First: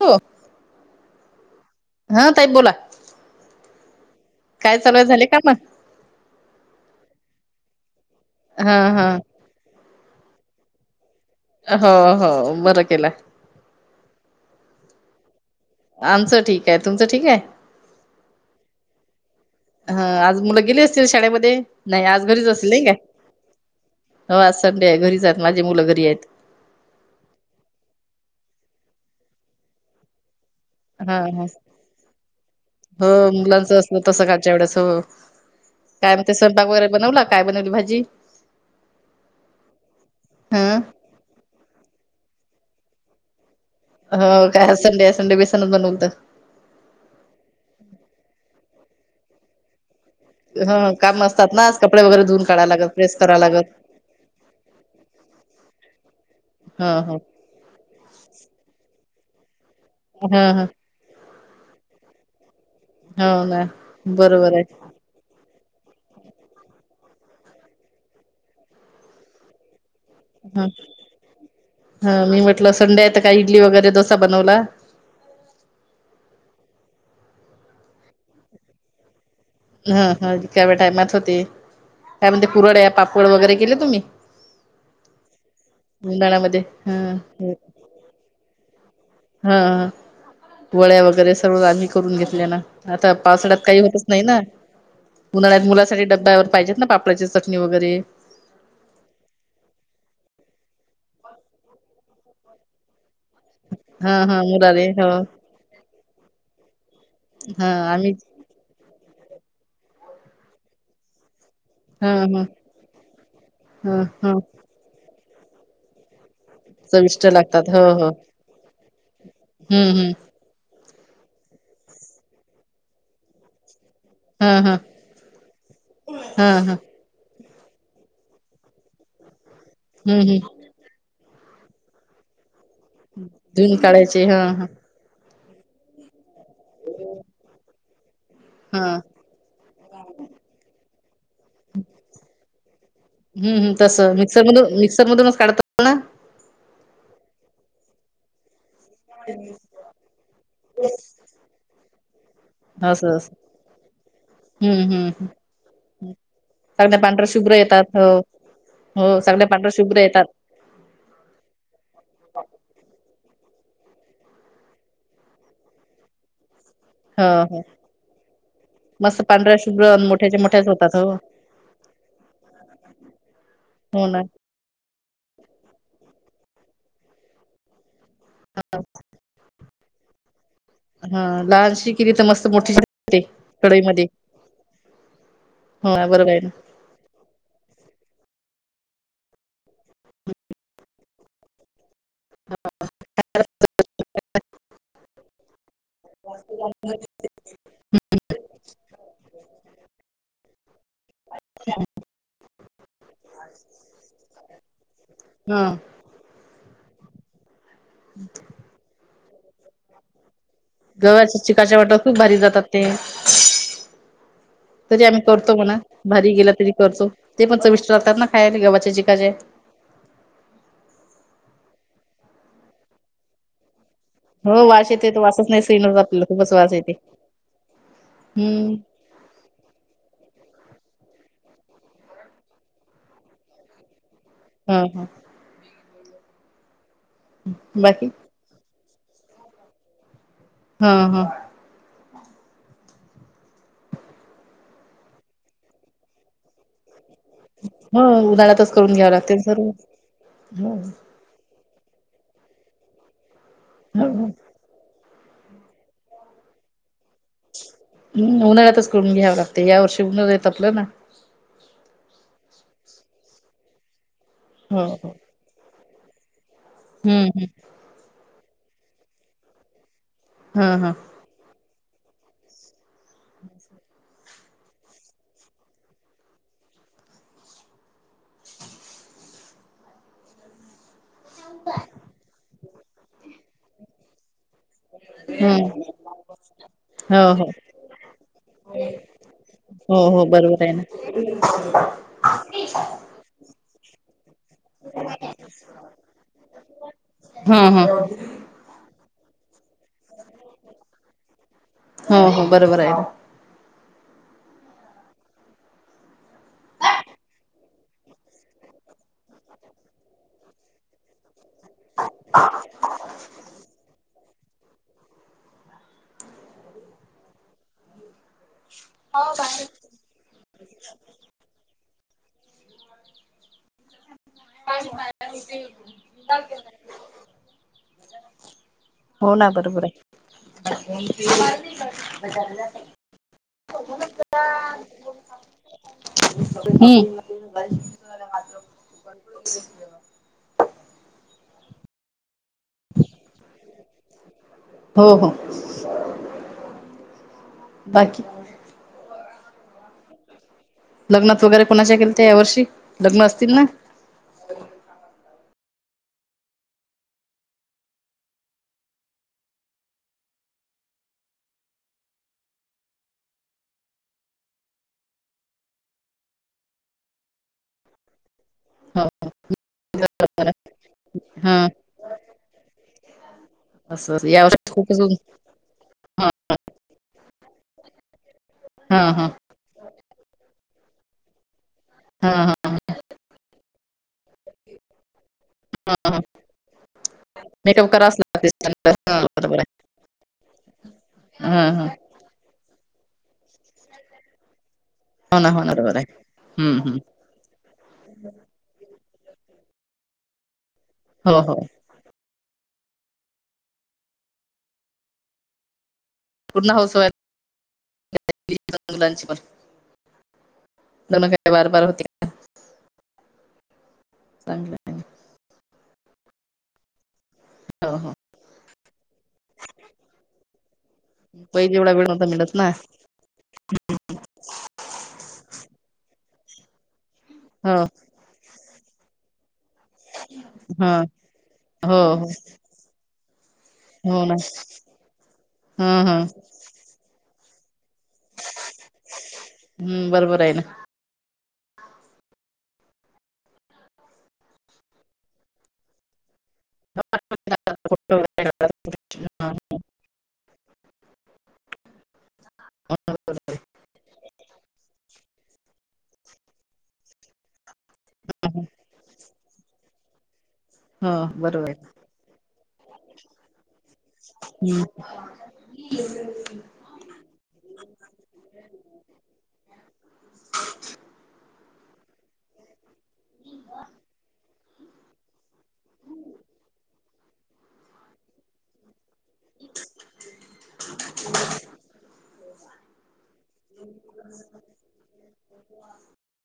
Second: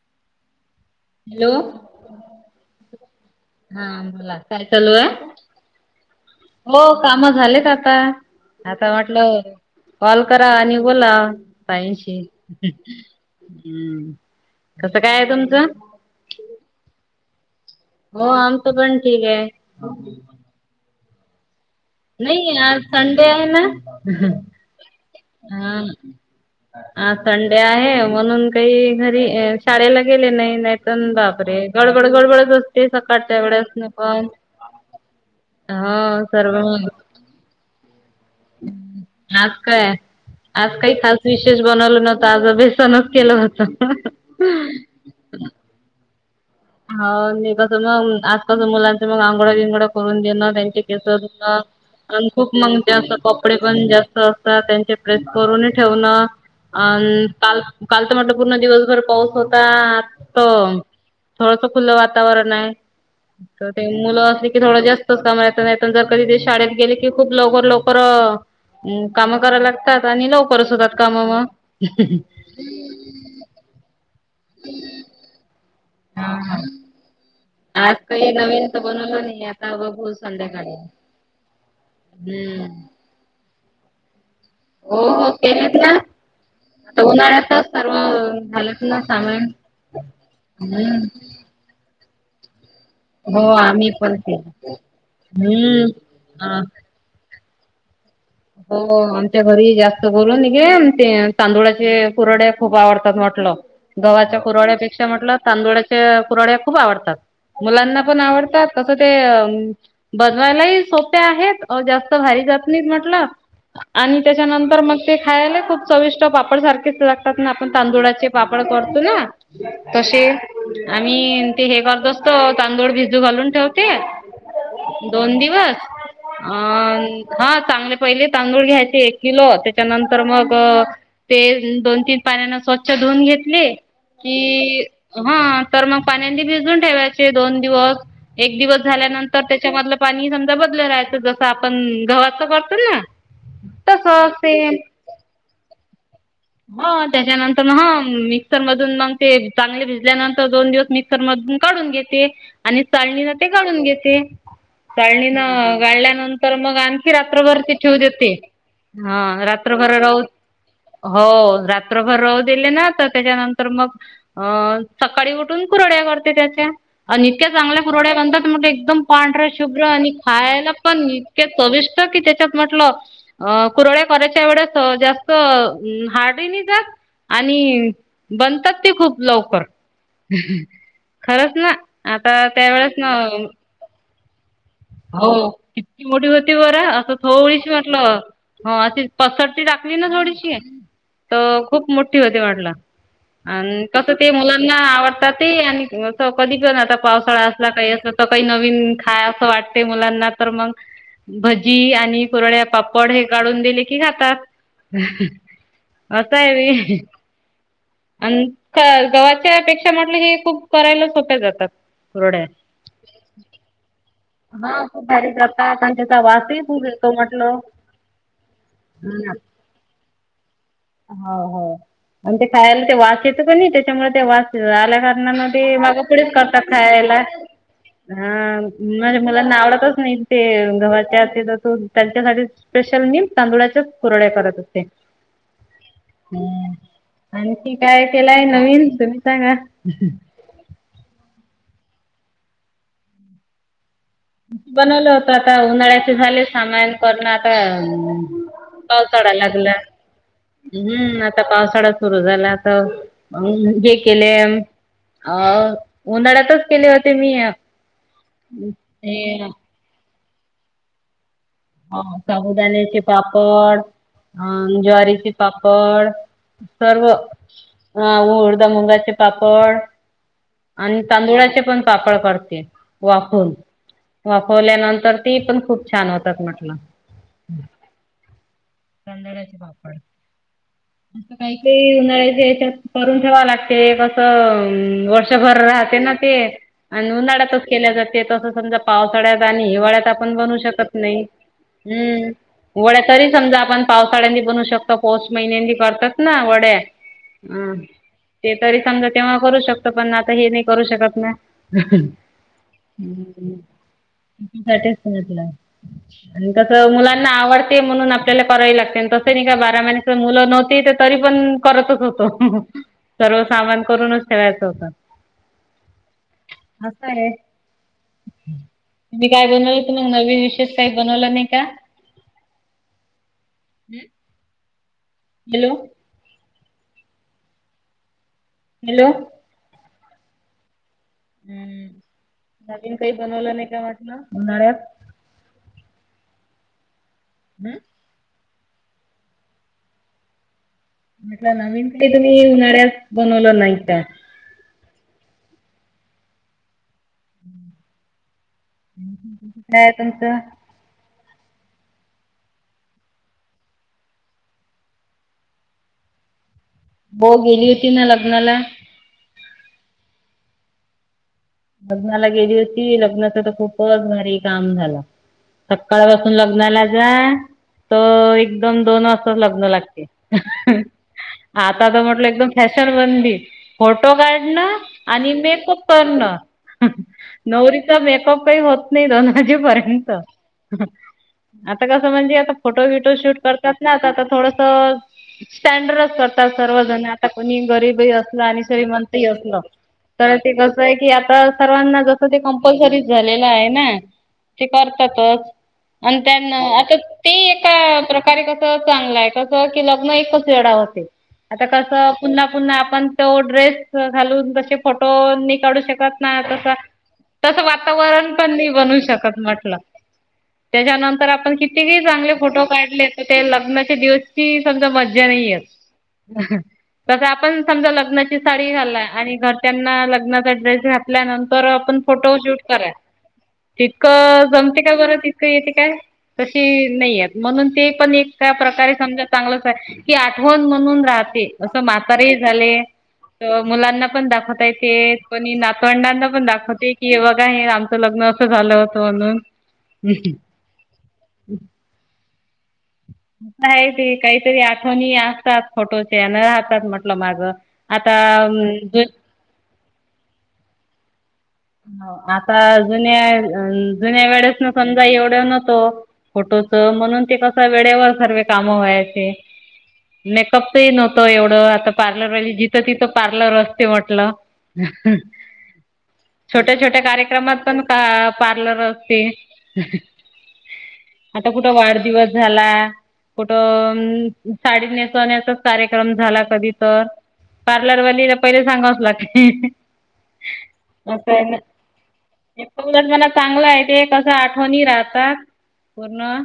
हो! हॅलो! हा ताई बोला हा बोला. काय चालू ये झाले का मग हो काम झालेत आता हां, आता हां. म्हटलं कॉल कराव आणि बोलाव. हो हो बर केला. हम्म कसं काय आहे तुमचं. आमचं ठीक ये तुमचं ठीक ये. हो आमच पण ठीक ये. हं आज मुलं गेली असतील. शाळेमध्ये नाही आज घरीच असल आज नाही का, संडे आहे ना हो आज संडे आहे घरी जा. हा माझी मुलं हा. आज संडे आहे म्हणून काही घरी शाळेला गेले नाही नाही हां, हां. बापरे! गडबड-गडबडच असते हो सकाळच्या वेळेस मुलांचं असण असलं तर पण. सकाळच्या वेळेस हो. काय हा म्हणते सर्व स्वयंपाक वगैरे बनवला? काय बनवली भाजी? आज काय, आज हं. काही खास विशेष बनवल नव्हत आजं बेसनच केलं होतं. ह काय संडे संडे बेसनत बनवोलता. हा नि कस मग आज कस मुलांना मग आंगुड-विंगड करून देणं त्यांच्या हं काम असतात केसना ना आज कपडे वगैरे आणि धुवून खूप काढायला मग लागत, जास्त प्रेस करावं कपडे लागत. पण जास्त असतात त्यांचे प्रेस करून ठेवणं. अ हं, हं. काल कालच म्हटलं पूर्ण दिवसभर पाऊस होता. हा हा. थोडस खुलं वातावरण आहे. हो ना. तर ते मुलं असली बरोबर की आहे. थोडं जास् त का नाही जर कधी ते शाळेत गेले की खूप लवकर-लवकर कामं कराय लाग त्यात आणि हं. लवकरच सुरुवात काम मग. हा [unintelligible] मी म्हटलं संडे आहे त काय इडली वगैरे डोसा बनवलाय? हा हा. आज काही नवीन तर बनवलं नाही. आता हा बघू हा संध्याकाळी तव्या टायमात होते. काय म्हण हम्म पुरळ्या, पापड वगैरे केले तुम्ही? हो हो केलेत ना. [unintelligible] णा मध्ये. ते उन्हाळ्यात [unintelligible] सर्व झालंत ना सामान, हा वड्या हम्. वगैरे सर्व आली करून घेतले ना. आता हो पावसाळ्यात काही आम्ही होतच पण नाही ना. केलं. उन्हाळ्यात हम्म. मुलासाठी डब्यावर हा. पाहिजेत ना पा ल्याची चटणी वगैरे. हो हो हो, आमच्या घरी जास्त बोलून निघे ते तांदुळाचे कुराड्या खूप आवडतात मो- [unintelligible] हा गव्हाच्या हा मुलाले कुराड्यापेक्षा हो म्हटलं तांदुळाच्या कुराड्या खूप आवडतात. हा मुलांना आम्ही पण आवडतात तसं ते अ बनवायलाही सोप्या आहेत हा जास्त हा भारी जात नाहीत म्हटलं. हा आणि हा त्याच्यानंतर मग ते खायला खूप चविष्ट पापड सारखेच चविष्ट लागतात ना आपण हो हो तांदुळाचे पापड करतो ना, हम्म हम्म तसे आम्ही ते हे करतो असतो तांदूळ भिजडू घालून ठेवते. हा हा दोन दिवस हा अ हा हा चांगले पहिले तांदूळ घ्यायचे एक किलो हम्म त्याच्यानंतर हम्म मग ते दोन-तीन पाण्या स्वच्छ धुऊन घेतले धुन काढायचे हा हा की हा तर मग पाण्यांनी भिजून ठेवायचे दोन दिवस एक दिवस हा झाल्यानं तर त्याच्यामधलं पाणी समजा बदल राहायचं जसं आपण गवचं करतो ना. ह्म्म हम् तसं तसच मिक्सर सेम मधून मिक्सर मधूनच काढतो. हा त्याच्यानंतर म हा मिक्सर मधून मग ते चांगले भिजल्यानंतर दोन दिवस मिक्सर मधून काढून घेते आणि असं चालणीन असं ते काढून घेते. हम्म हम्म चाळणी न गाळल्यानंतर मग सगळ्या आणखी पांढऱ्या शुभ्र रात्रभर ते ठेव येतात हो देते. हो हा सगळ्या पांढऱ्या रात्रभर शुभ्र राहु येतात हो रात्रभर राहू दिले ना तर त्याच्यानंतर मग अं सकाळी उठून कुरड्या करते त्याच्या. आणि हो इतक्या हो चांगल्या कुरड्या बनतात, मग एकदम मस्त पांढऱ्या शुभ्र अन आणि मोठ्याच्या मोठ्याच खायला होतात पण हो इतक्या चविष्ट की, त्याच्यात म्हटलं अ कुरड्या हो ना करायच्या एवढ्या [unintelligible] हार्ड ही नाही जात आणि बनतात ते खूप लवकर हा खरंच ना. आता त्यावेेळेस ना कढई मध्ये. हो, किती मोठी आहे ना होती बरं, असं थोडीशी म्हटलं अशी पसरती टाकली ना थोडीशी, तर खूप मोठी होती म्हटलं आणि कसं ते मुलांना आवडताते आणि कधी पण आता पावसाळा असला का [unintelligible] नवीन खाय असं वाट मुलांना तर मग भजी आणि कुरड्या, पापड हे काढून दिले की खातात. हा असंय व्हय. आण गव्हाच्या पेक्षा म्हटलं हे खूप करायला सोप्या गव्हाच्या जातात चिकाच्या वाटा खूप भारी कुरड्या. जातात ते. हां, तरी खूप आम्ही भारी करतो म्हणा. जातात आणि त्याचा भारी गेला वासही तरी खूप करतो. येतो ते पण म्हटलं. चविष्ट लागतात ना खायला. गव्हाच्या चिकाच्या. हो हो, आण ते खायला ते वास येतो क नई तेच्यामुळ हो वास येते तो वासच नाही [unintelligible] सहन होत मागे आपल्याला पुढेच खूपच करतात वास येते खायला ह हम्म म्हणजे मुलांना आवडतच नाही, ते गव्हाच्या [unintelligible] त्यांच्यासाठी स्पेशल मी तांदुळाच्याच कुरड्या करत असते हा हा. हम्म, आणखी काय बाकी केलाय नवीन तुम्ही सांगा? हा हा. बनवलं होत. आता उन्हाळ्याचे झाले सामान [unintelligible] ह हो उन्हाळ्यातच करून घ्यावं पावसाडा लागते सर्व लागला. हो हो हम्म आता पावसाडा सुरू झाला, तर हे केले. हम्म अ उन्हाडयातच केले होते मी हम्म, उन्हाळ्यातच करून ते घ्याव लागतय. या वर्षी [unintelligible] ना. ह साबुदाण्याचे पापड, अ हो हो ज्वारीचे पापड सर्व हम्म अ उडदा, मुंगाचे पापड हम्म हा हा आण तांदुळाचे पण पापड करते, वाफवून वाफवल्यानंतर ती पण खूप छान होतात म्हटलं. तांदळाचे पापड. [unintelligible] ते उन्हाळ्याच्या हेच्यात करून ठेवा लागते कसं हं वर्षभर हम्म राहते ना ते. आण हो हो उन्हाडयातच केल्या जाते. तसं समजा, पावसाडयात आणि हिवाळ्यात हो हो आपण बनवू बरोबर आहे ना शकत नाही. हम्म, वड्या तरी समजा, आपण पावसाडयांनी बनू शकतो. पौष महिन्यां करतात ना वड्या. हा अ‌ हा ते तरी समजा, तेव्हा करू शकतो. पण आता हे नाही करू शकत ना. हो हो बरोबर आहे ना [unintelligible] आणि कसं मुलांना आवडते म्हणून आपल्याला करावी लागते. तसं नाही का बारा महिने [unintelligible] मुलं न ते तरी पण करतच होतो. सर्व सामान करूनच ठेवायचं होतं. असंय. तुम्ही काय बनवलं मग, नवीन विशेष काही बनवला नाही का? हॅलो [unintelligible] हॅलो हो ना बरोबर आहे. हम्म नवीन काही बनवलं नाही का म्हटलं उन्हाळ्यात? हम्म. म्हटलं नवीन काही तुम्ही उन्हाळ्यात बनवलं नाही का? हो हो बाकी काय आहे तुमचं? लग्नात वगैरे कोणाच्या गेलत्या वर्षी लग्न असतील ना? हो गेली होती न लग्नाला. लग्नाला गेली होती लग्नात आता खूपच भारी काम झाला. सक्काळ पाासून लग्नाला जा तर एक दोन दोन वाजताच लग्न लागते, हा आता तर म्हटलं एकदम फॅशन बनली फोटो असं या वर्षी काढणं खूपच ऊन. आणि मेकअप करणं नवरीचा मेकअप काही होत हा नाही हा दोन वाजेपर्यंत. आता कसं हा म्हणजे आता हा फोटो विटो शूट करतात ना आता तर थोडस स्टँडरच करतात सर्व जना. आता कोणी मेकअप गरीब ही करावाच असलं आणि लागते श्रीमंत हा ही बरोबर असलं तर ते कसं आहे की आता हा हा सर्वांना जसं ते कंपल्सरीच झालेलं आहे ना. ते हो ना करतातच हो ना बरोबर आहे आणि त्यांना हम्म आता हम्म ते एका प्रकारे कसं चांगलं आहे कसं की लग्न एकच वेळा होते हो हो आता कसं तर पुन्हा पुन्हा आपण तो ड्रेस घालून तशे फोटो नाही काढू शकत नाय पूर्ण तसा हाऊस तस वातावरण पण नाही वाईफ बनवू मुलांची पण शकत म्हटलं लग्न त्याच्यानंतर काय आपण बार किती बार होते काही चांगले फोटो काढले ते लग्नाच्या दिवस ची चांगलं समजा आहे. मज्जा नाही येत. तसं आपण समजा हो हो लग्नाची साडी घाललाय आणि घरच्यांना लग्नाचा ड्रेस घात ल्यानंतर पहिले एवढा आपण वेळ नव्हता फोटो मिळत शूट ना कराय तितकं जमते काय बरं तितकं येते काय तशी नाही येत म्हणून हो ते पण एक त्या प्रकारे समजा चांगलंच आहे की आठवण हा म्हणून राहते जसं हो म्हातारे हो झाले तर मुलांना हो पण ना दाखवता येते कोणी नात हा हा दाखवते की हे बघा हे आमचं लग्न असं झालं होतं म्हणून. हम्म बरबर आहे न. आहे ते काहीतरी आठवणी आसतात फोटोच्या यानं राहतात म्हटलं मागं. आता अम्म ज हाव आता जुन्या अम्म जुन्या वेळेस न समजा एवढं नव्हतो फोटोच म्हणून ते कसं वेळेवर सर्वे काम व्हायचे. मेकअपच ही हो नव्हतं एवढं बरोबर आता आहे पार्लर वाली जिथं तिथं पार्लर असते म्हटलं. हम्म. छोट्या-छोट्या कार्य कारक्रमात पण का पार्लर असते. आता कुठं वाढदिवस झाला कुठं अम्म साडी नेसवण्याचाच कार्यक्रम झाला कधी तर पार्लर वालीला पहिले सांगावच लागते. मग काय न. एक तो उलटम्हणा चांगलं आहे ते कसं आठवणी राहतात पूर्ण.